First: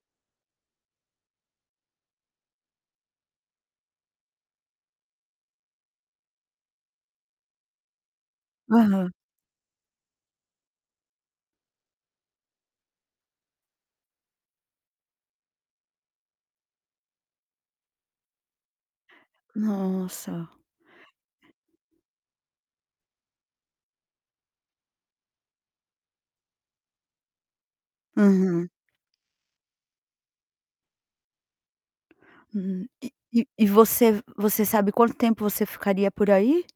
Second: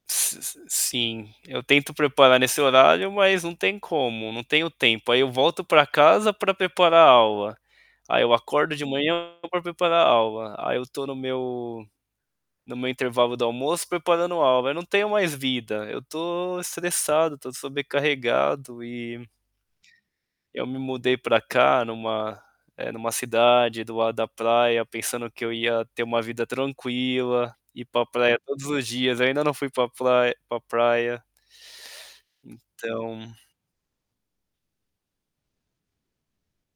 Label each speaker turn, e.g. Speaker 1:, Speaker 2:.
Speaker 1: S s sim, eu tento preparar nesse horário, mas não tem como, não tenho tempo, aí eu volto para casa para preparar aula. Aí eu acordo de
Speaker 2: Aham.
Speaker 1: manhã para preparar aula, aí eu estou no meu no meu intervalo do almoço preparando aula, eu não tenho mais vida, eu estou estressado, estou sobrecarregado e
Speaker 2: Nossa.
Speaker 1: Eu me mudei para cá em uma em uma cidade do lado da praia pensando que eu ia ter uma vida tranquila, ir para praia todos
Speaker 2: Aham.
Speaker 1: os dias, ainda não fui pra prai pra praia.
Speaker 2: Hum, e
Speaker 1: Então
Speaker 2: e e você você sabe quanto tempo você ficaria por aí?